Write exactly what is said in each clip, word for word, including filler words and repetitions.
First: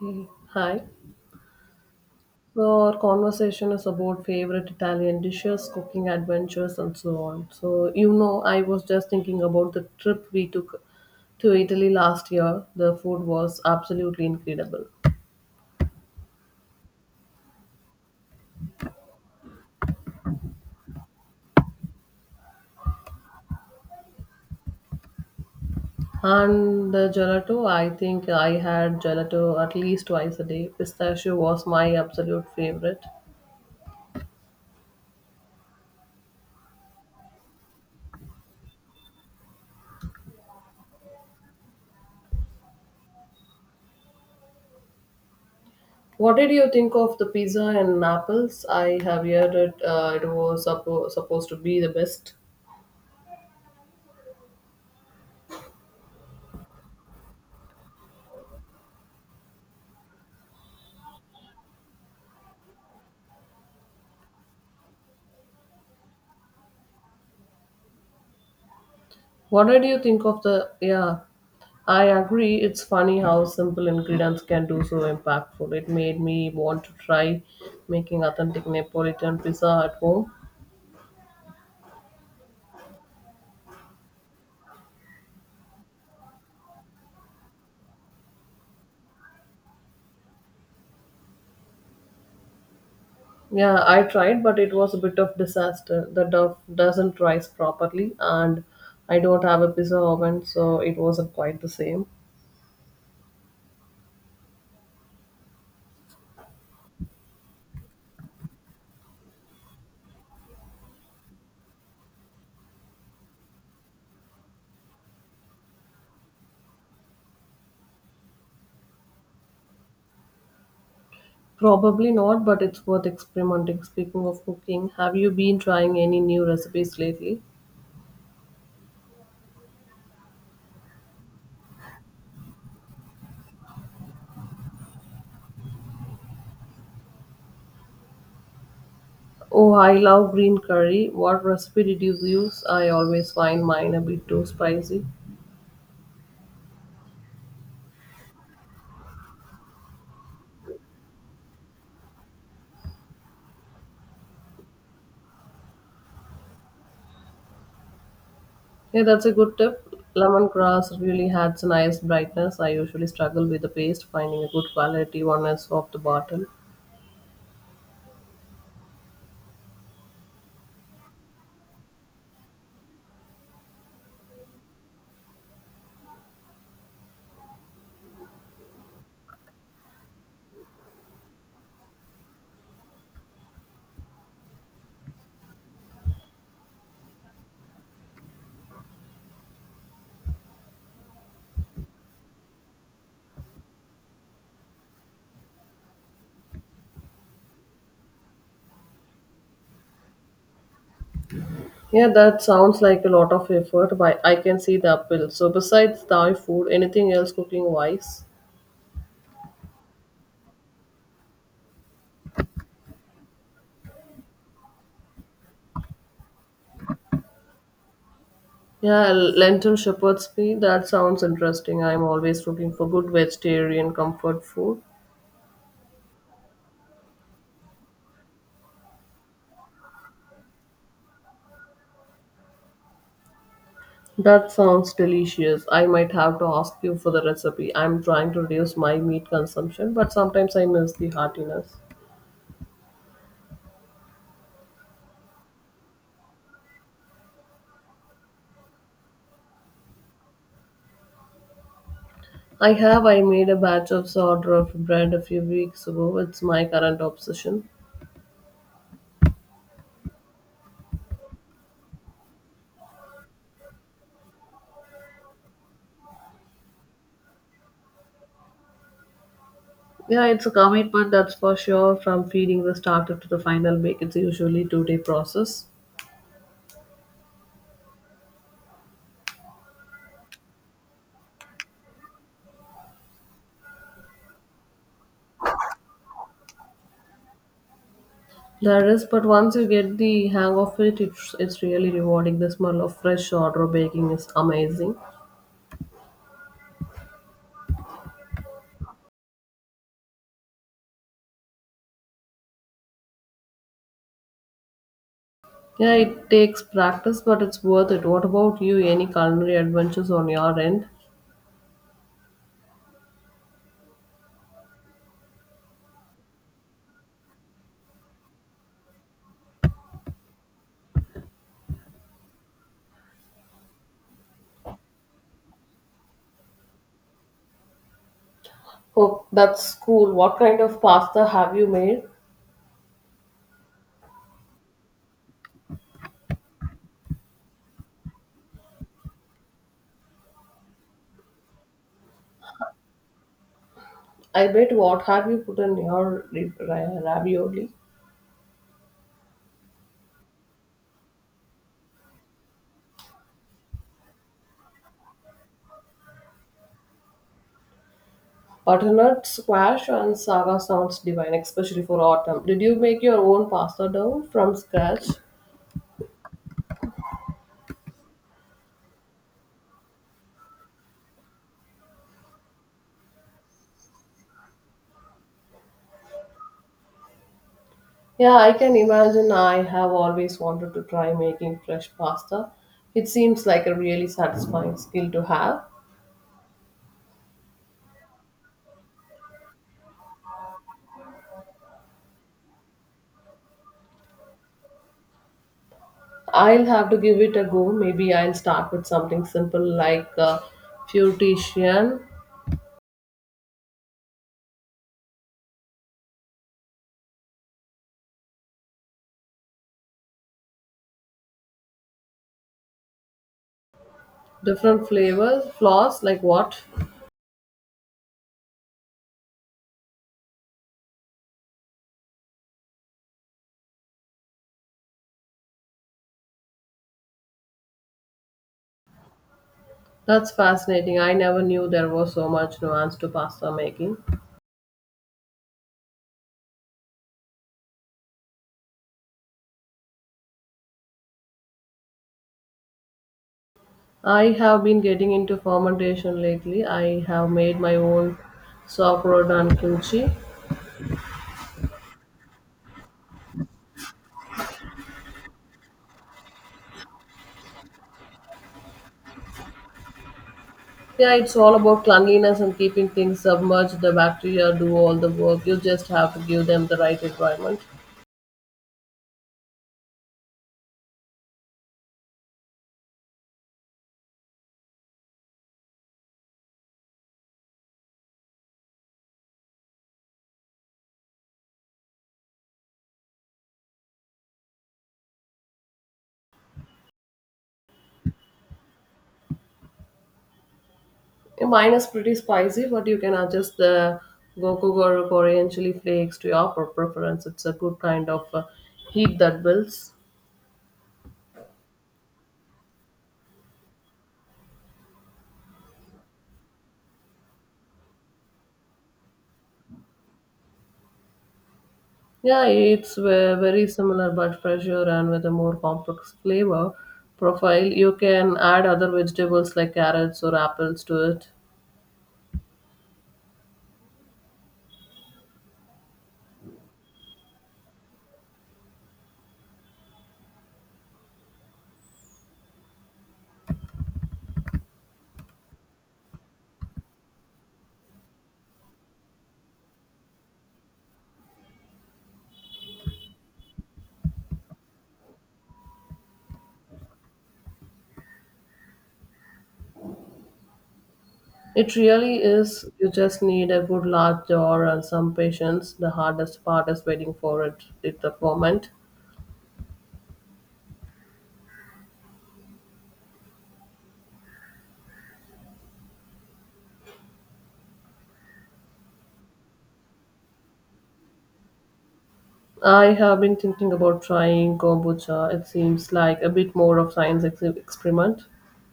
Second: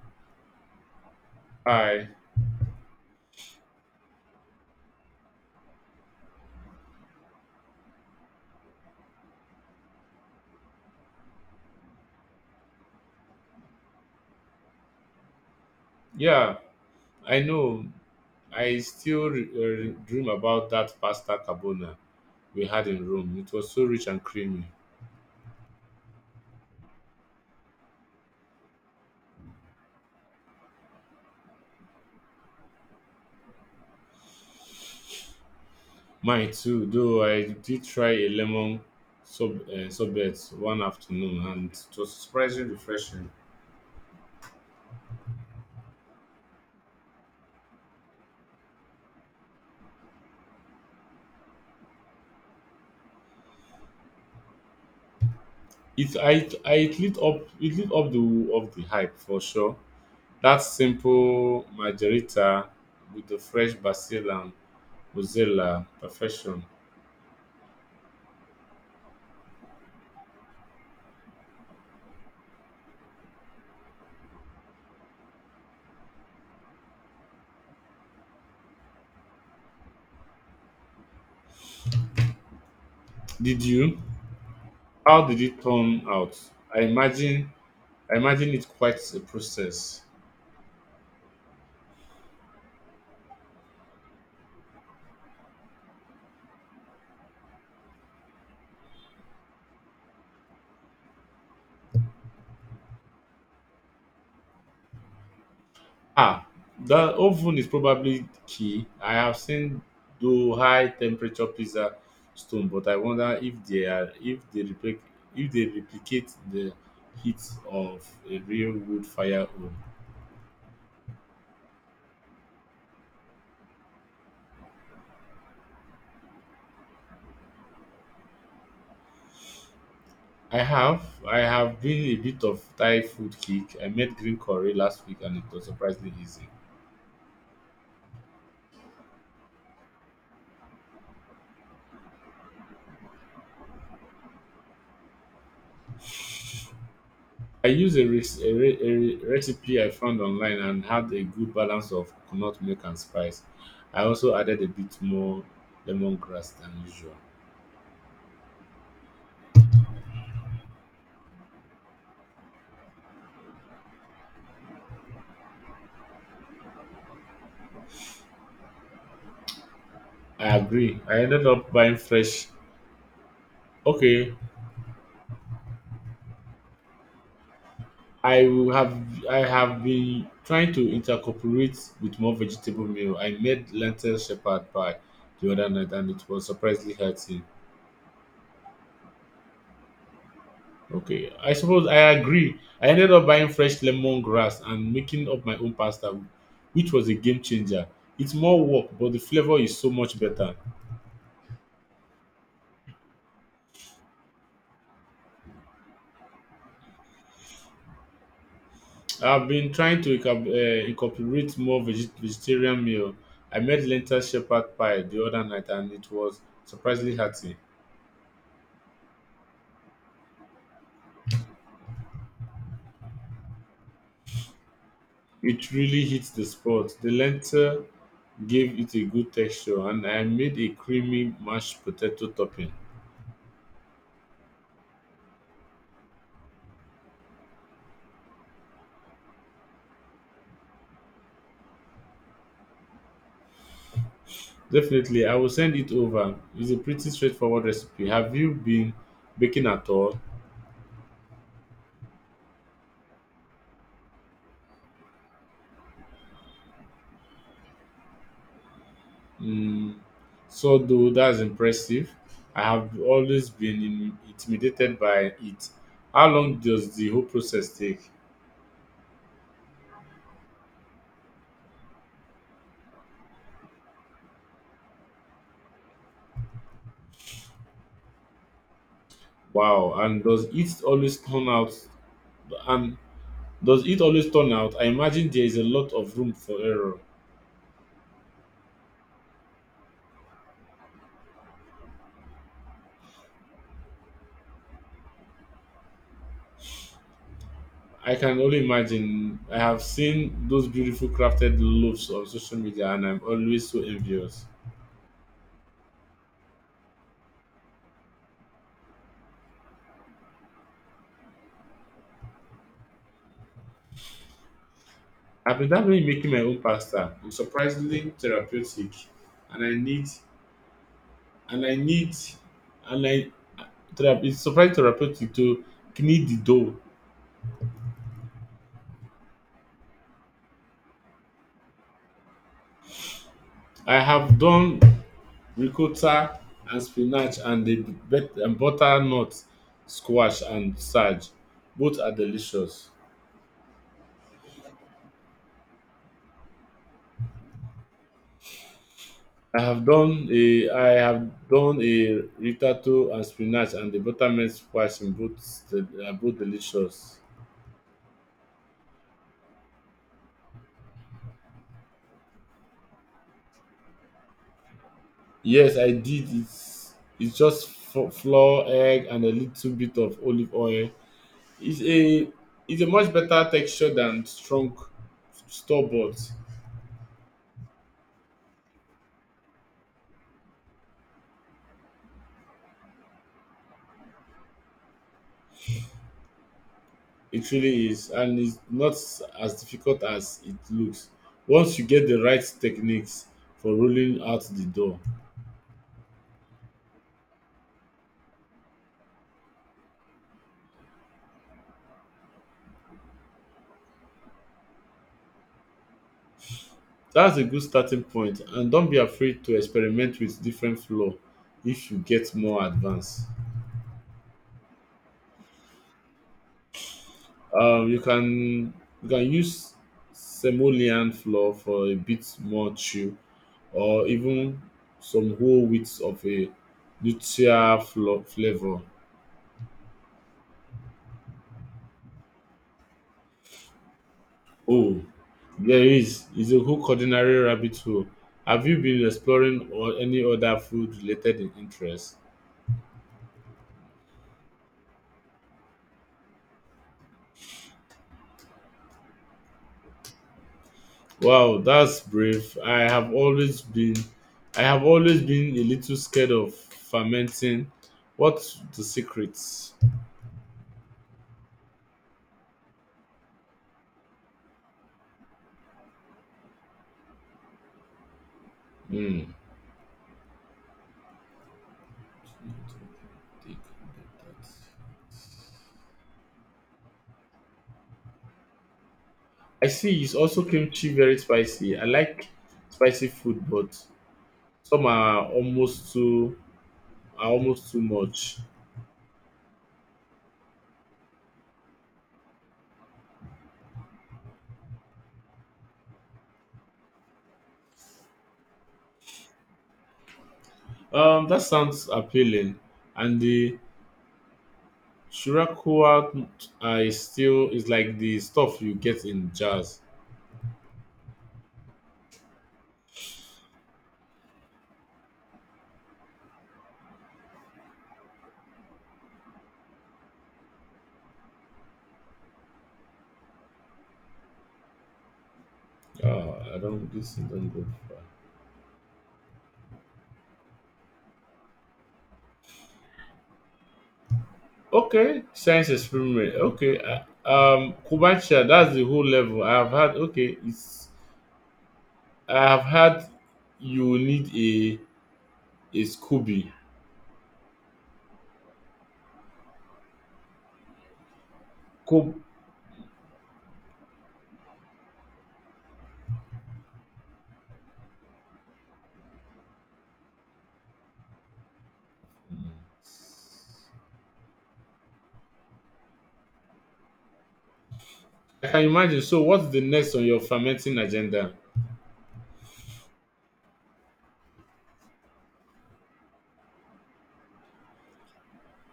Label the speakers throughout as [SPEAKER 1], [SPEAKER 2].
[SPEAKER 1] Hey, hi.
[SPEAKER 2] I,
[SPEAKER 1] So our conversation is about favorite Italian dishes, cooking adventures, and so on. So you know, I was just thinking about the trip we took to Italy last year. The food was absolutely incredible,
[SPEAKER 2] yeah, I know. I still re- uh, dream about that pasta carbona we had in Rome. It was so rich and creamy.
[SPEAKER 1] and the gelato. I think I had gelato at least twice a day. Pistachio was my absolute favorite.
[SPEAKER 2] Mine too, though I did try a lemon sub uh, sorbet one afternoon, and it was surprisingly refreshing.
[SPEAKER 1] What did you think of the pizza and apples? I have heard it. Uh, it was suppo- supposed to be the best.
[SPEAKER 2] It I I it lit up it lit up the of the hype for sure. That simple margarita with the fresh basil and mozzarella, perfection.
[SPEAKER 1] What did you think of the? Yeah, I agree. It's funny how simple ingredients can do so impactful. It made me want to try making authentic Neapolitan pizza at home.
[SPEAKER 2] Did you? How did it turn out? I imagine I imagine it's quite a process.
[SPEAKER 1] Yeah, I tried, but it was a bit of disaster. The dough doesn't rise properly, and I don't have a pizza oven, so it wasn't quite the same.
[SPEAKER 2] Ah, the oven is probably key. I have seen though high temperature pizza stone, but I wonder if they are if they replic if they replicate the heat of a real wood fire oven.
[SPEAKER 1] Probably not, but it's worth experimenting. Speaking of cooking, have you been trying any new recipes lately?
[SPEAKER 2] I have I have been a bit of Thai food kick. I made green curry last week and it was surprisingly easy.
[SPEAKER 1] Oh, I love green curry. What recipe did you use? I always find mine a bit too spicy.
[SPEAKER 2] I used a, rec- a, re- a re- recipe I found online and had a good balance of coconut milk and spice. I also added a bit more lemongrass than usual.
[SPEAKER 1] Yeah, that's a good tip. Lemongrass really adds a nice brightness. I usually struggle with the paste, finding a good quality one is off the bottle.
[SPEAKER 2] I agree. I ended up buying fresh. Okay, I will have I have been trying to incorporate with more vegetable meal. I made lentil shepherd pie the other night and it was surprisingly healthy. Okay, I suppose I agree. I ended up buying fresh lemongrass and making up my own pasta, which was a game changer. It's more work, but the flavor is so much better.
[SPEAKER 1] Yeah, that sounds like a lot of effort, but I can see the appeal. So, besides Thai food, anything else cooking wise?
[SPEAKER 2] I've been trying to incorp- uh, incorporate more veg- vegetarian meal. I made lentil shepherd pie the other night, and it was surprisingly hearty.
[SPEAKER 1] Yeah, lentil shepherd's pie. That sounds interesting. I'm always looking for good vegetarian comfort food.
[SPEAKER 2] It really hits the spot. The lentil gave it a good texture, and I made a creamy mashed potato topping.
[SPEAKER 1] That sounds delicious. I might have to ask you for the recipe. I'm trying to reduce my meat consumption, but sometimes I miss the heartiness.
[SPEAKER 2] Definitely, I will send it over. It's a pretty straightforward recipe. Have you been baking at all?
[SPEAKER 1] I have. I made a batch of sourdough bread a few weeks ago. It's my current obsession.
[SPEAKER 2] Mm, so, though, that's impressive. I have always been in- intimidated by it. How long does the whole process take?
[SPEAKER 1] Yeah, it's a commitment, that's for sure. From feeding the starter to the final bake, it's usually two-day process.
[SPEAKER 2] Wow, and does it always turn out? And does it always turn out? I imagine there is a lot of room for error.
[SPEAKER 1] There is, but once you get the hang of it, it's, it's really rewarding. The smell of fresh sourdough baking is amazing.
[SPEAKER 2] I can only imagine. I have seen those beautiful crafted loaves on social media, and I'm always so envious.
[SPEAKER 1] Yeah, it takes practice, but it's worth it. What about you? Any culinary adventures on your end?
[SPEAKER 2] I've been dabbling in making my own pasta. It's surprisingly therapeutic, and I need and I need and I therapy. It's surprisingly therapeutic to knead the dough.
[SPEAKER 1] Oh, that's cool. What kind of pasta have you made?
[SPEAKER 2] I have done ricotta and spinach and the bet- and butternut squash and sage. Both are delicious.
[SPEAKER 1] I bet what have you put in your ri- ri- ravioli?
[SPEAKER 2] I have done a I have done a ritato and spinach and the buttermilk squash in both the, are both delicious.
[SPEAKER 1] Butternut squash and saga sounds divine, especially for autumn. Did you make your own pasta dough from scratch?
[SPEAKER 2] Yes, I did. It's it's just f- flour, egg, and a little bit of olive oil. It's a it's a much better texture than strong store bought.
[SPEAKER 1] Yeah, I can imagine. I have always wanted to try making fresh pasta. It seems like a really satisfying skill to have.
[SPEAKER 2] It really is, and it's not as difficult as it looks. Once you get the right techniques for rolling out the dough,
[SPEAKER 1] I'll have to give it a go. Maybe I'll start with something simple like uh, Fuetician.
[SPEAKER 2] that's a good starting point. And don't be afraid to experiment with different flour if you get more advanced.
[SPEAKER 1] Different flavors, flours, like what?
[SPEAKER 2] Um, you can you can use simoleon flour for a bit more chew, or even some whole wheats of a neutral flo- flavor.
[SPEAKER 1] That's fascinating. I never knew there was so much nuance to pasta making.
[SPEAKER 2] Oh, there is is a whole culinary rabbit hole. Have you been exploring or any other food related interests?
[SPEAKER 1] I have been getting into fermentation lately. I have made my own sauerkraut and kimchi.
[SPEAKER 2] Wow, that's brave. I have always been I have always been a little scared of fermenting. What's the secret?
[SPEAKER 1] Yeah, it's all about cleanliness and keeping things submerged. The bacteria do all the work. You just have to give them the right environment.
[SPEAKER 2] Hmm. I see it's also kimchi very spicy. I like spicy food, but some are almost too are almost too much.
[SPEAKER 1] Mine is pretty spicy, but you can adjust the gochujang or Korean chili flakes to your per- preference. It's a good kind of uh, heat that builds.
[SPEAKER 2] Um, that sounds appealing. And the shirakuwa uh, is still is like the stuff you get in jars.
[SPEAKER 1] Yeah, it's ve- very similar but fresher and with a more complex flavor profile. You can add other vegetables like carrots or apples to it.
[SPEAKER 2] Oh, I don't. This thing don't go far. Okay, science experiment. Okay, uh, um, Kubacha. That's the whole level. I've had. Okay, it's I have heard you need a a SCOBY.
[SPEAKER 1] It
[SPEAKER 2] Co-
[SPEAKER 1] really is. You just need a good large jar and some patience. The hardest part is waiting for it at the moment.
[SPEAKER 2] I can imagine. So, what's the next on your fermenting agenda?
[SPEAKER 1] I have been thinking about trying kombucha. It seems like a bit more of science ex- experiment.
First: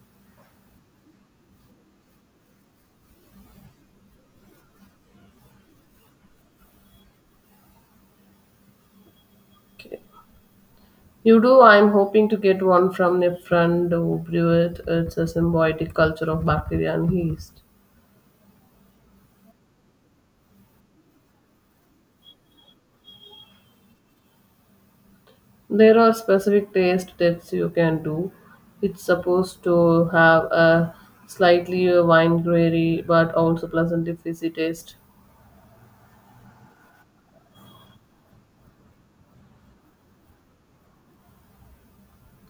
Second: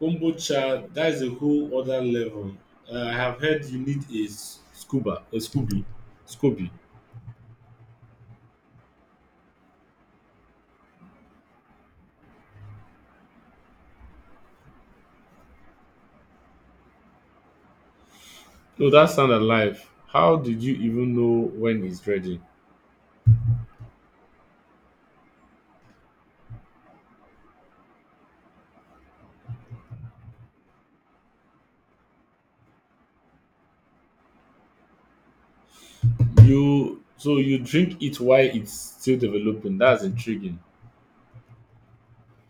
[SPEAKER 2] Kombucha, that is a whole other level. Uh, I have heard you need a s- scuba, a scubi, scubi.
[SPEAKER 1] Okay. You do. I'm hoping to get one from a friend who brew it. It's a symbiotic culture of bacteria and yeast.
[SPEAKER 2] No, that sound alive. How did you even know when it's ready?
[SPEAKER 1] There are specific taste tests you can do. It's supposed to have a slightly wine but also pleasantly fizzy taste.
[SPEAKER 2] You so you drink it while it's still developing. That's intriguing.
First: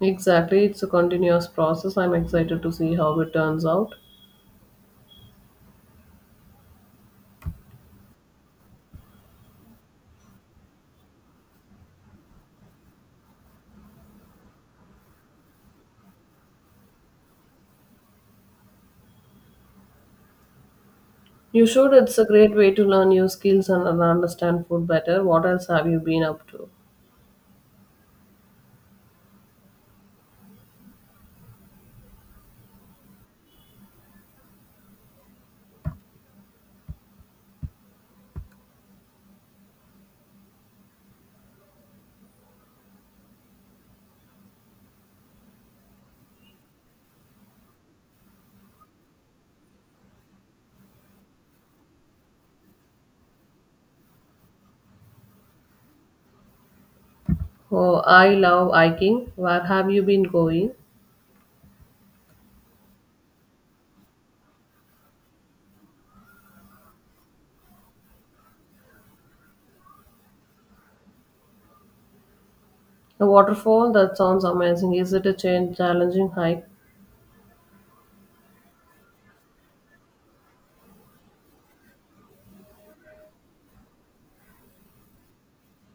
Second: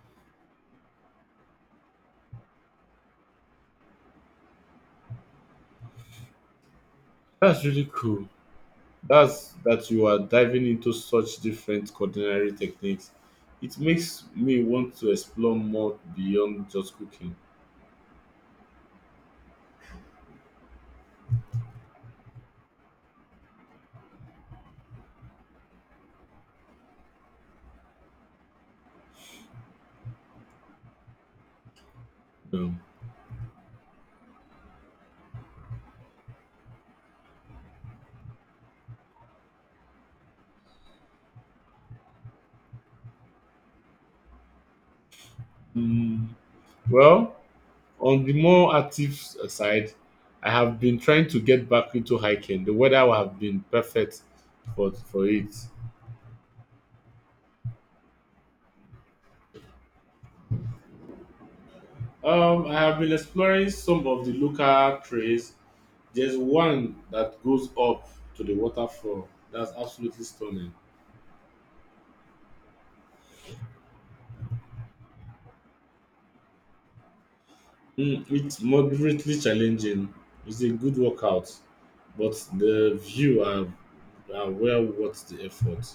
[SPEAKER 1] Exactly. It's a continuous process. I'm excited to see how it turns out.
[SPEAKER 2] That's really cool. That's that you are diving into such different culinary techniques. It makes me want to explore more beyond just cooking.
[SPEAKER 1] You should. It's a great way to learn new skills and and understand food better. What else have you been up to?
[SPEAKER 2] Um, mm, well, on the more active s- side, I have been trying to get back into hiking. The weather would have been perfect for for it.
[SPEAKER 1] Oh, I love hiking. Where have you been going?
[SPEAKER 2] Um, I have been exploring some of the local trails. There's one that goes up to the waterfall. That's absolutely stunning.
[SPEAKER 1] A waterfall? That sounds amazing. Is it a change, challenging hike?
[SPEAKER 2] Mm, it's moderately challenging. It's a good workout, but the view are, are well worth the effort.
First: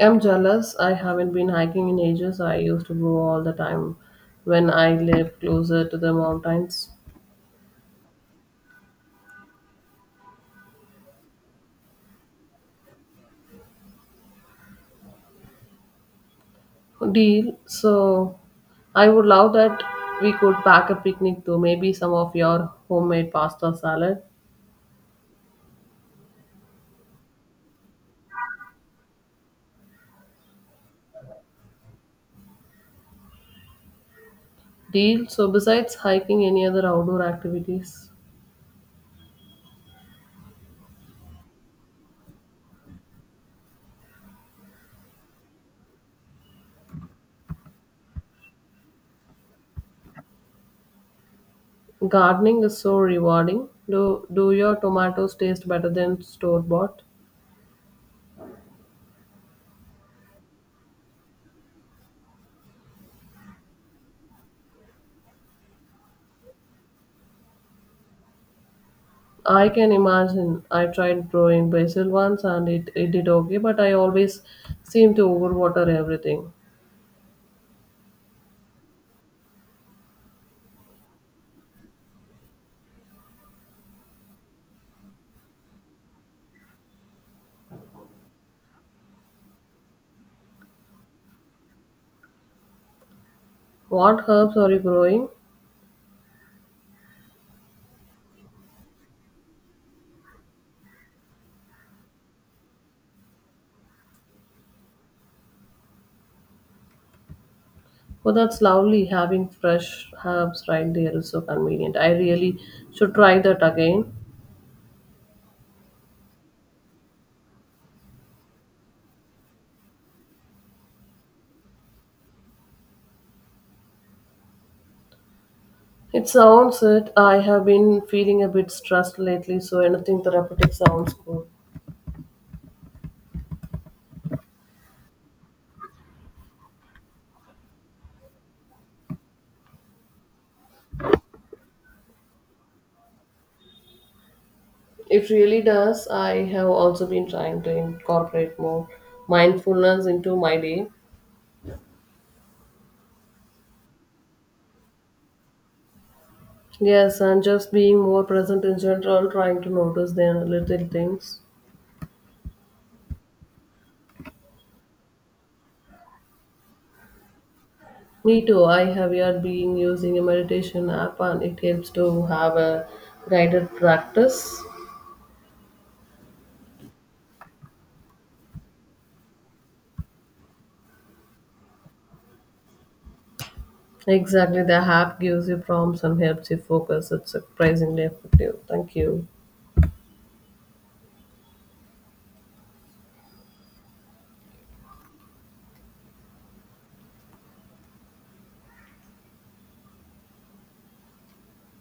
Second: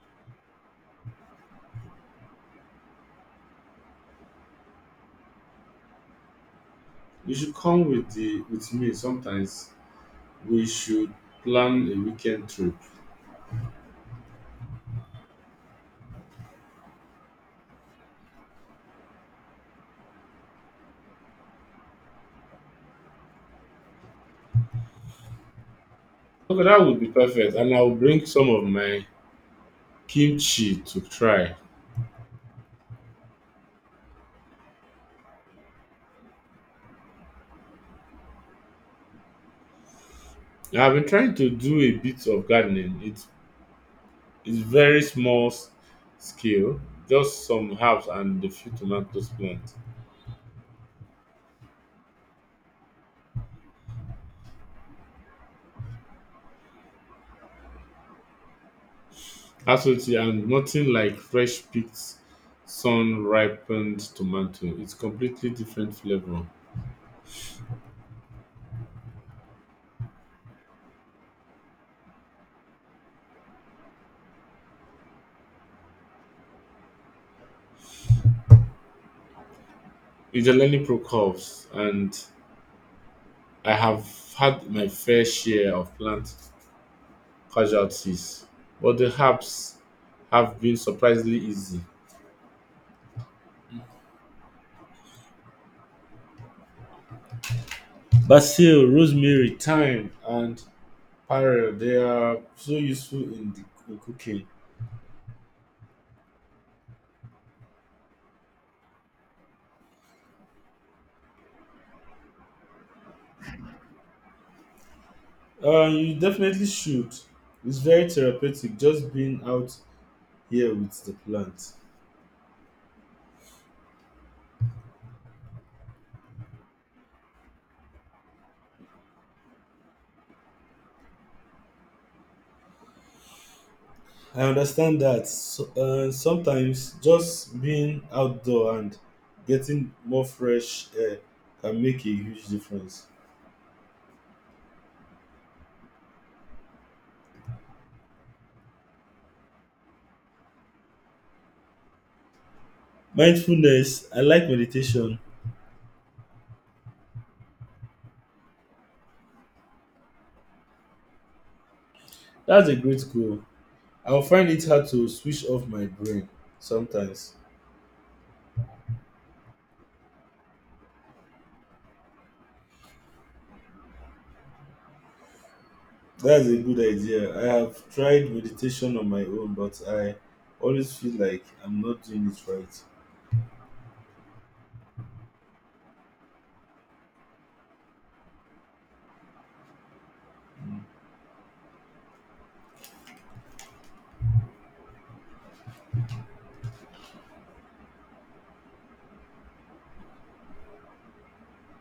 [SPEAKER 1] I'm jealous. I haven't been hiking in ages. I used to go all the time when I lived closer to the mountains.
[SPEAKER 2] You should come with the with me sometimes. We should plan a weekend trip.
[SPEAKER 1] Deal. So I would love that we could pack a picnic too. Maybe some of your homemade pasta salad.
[SPEAKER 2] Okay, that would be perfect, and I'll bring some of my kimchi to try.
[SPEAKER 1] Deal. So, besides hiking, any other outdoor activities?
[SPEAKER 2] I've been trying to do a bit of gardening. It's it's very small s- scale, just some herbs and a few tomatoes plant.
[SPEAKER 1] Gardening is so rewarding. Do do your tomatoes taste better than store bought?
[SPEAKER 2] Absolutely, and nothing like fresh picked, sun ripened tomato. It's completely different flavor.
[SPEAKER 1] I can imagine. I tried growing basil once and it, it did okay, but I always seem to overwater everything.
[SPEAKER 2] It's a learning process, and I have had my fair share of plant casualties, but the herbs have been surprisingly easy.
[SPEAKER 1] What herbs are you growing?
[SPEAKER 2] Basil, rosemary, thyme, and pearl, they are so useful in the in cooking.
[SPEAKER 1] Oh, that's lovely. Having fresh herbs right there is so convenient. I really should try that again.
[SPEAKER 2] Uh, you definitely should. It's very therapeutic just being out here with the plant.
[SPEAKER 1] It sounds it. I have been feeling a bit stressed lately, so anything therapeutic sounds good.
[SPEAKER 2] I understand that. So, uh, sometimes just being outdoor and getting more fresh air can make a huge difference.
[SPEAKER 1] It really does. I have also been trying to incorporate more mindfulness into my day.
[SPEAKER 2] Mindfulness, I like meditation.
[SPEAKER 1] Yes, and just being more present in general, trying to notice the little things.
[SPEAKER 2] That's a great goal. I'll find it hard to switch off my brain sometimes.
[SPEAKER 1] Me too. I have yet been using a meditation app, and it helps to have a guided practice.
[SPEAKER 2] That's a good idea. I have tried meditation on my own, but I always feel like I'm not doing it right.
[SPEAKER 1] Exactly, the app gives you prompts and helps you focus. It's surprisingly effective. Thank you.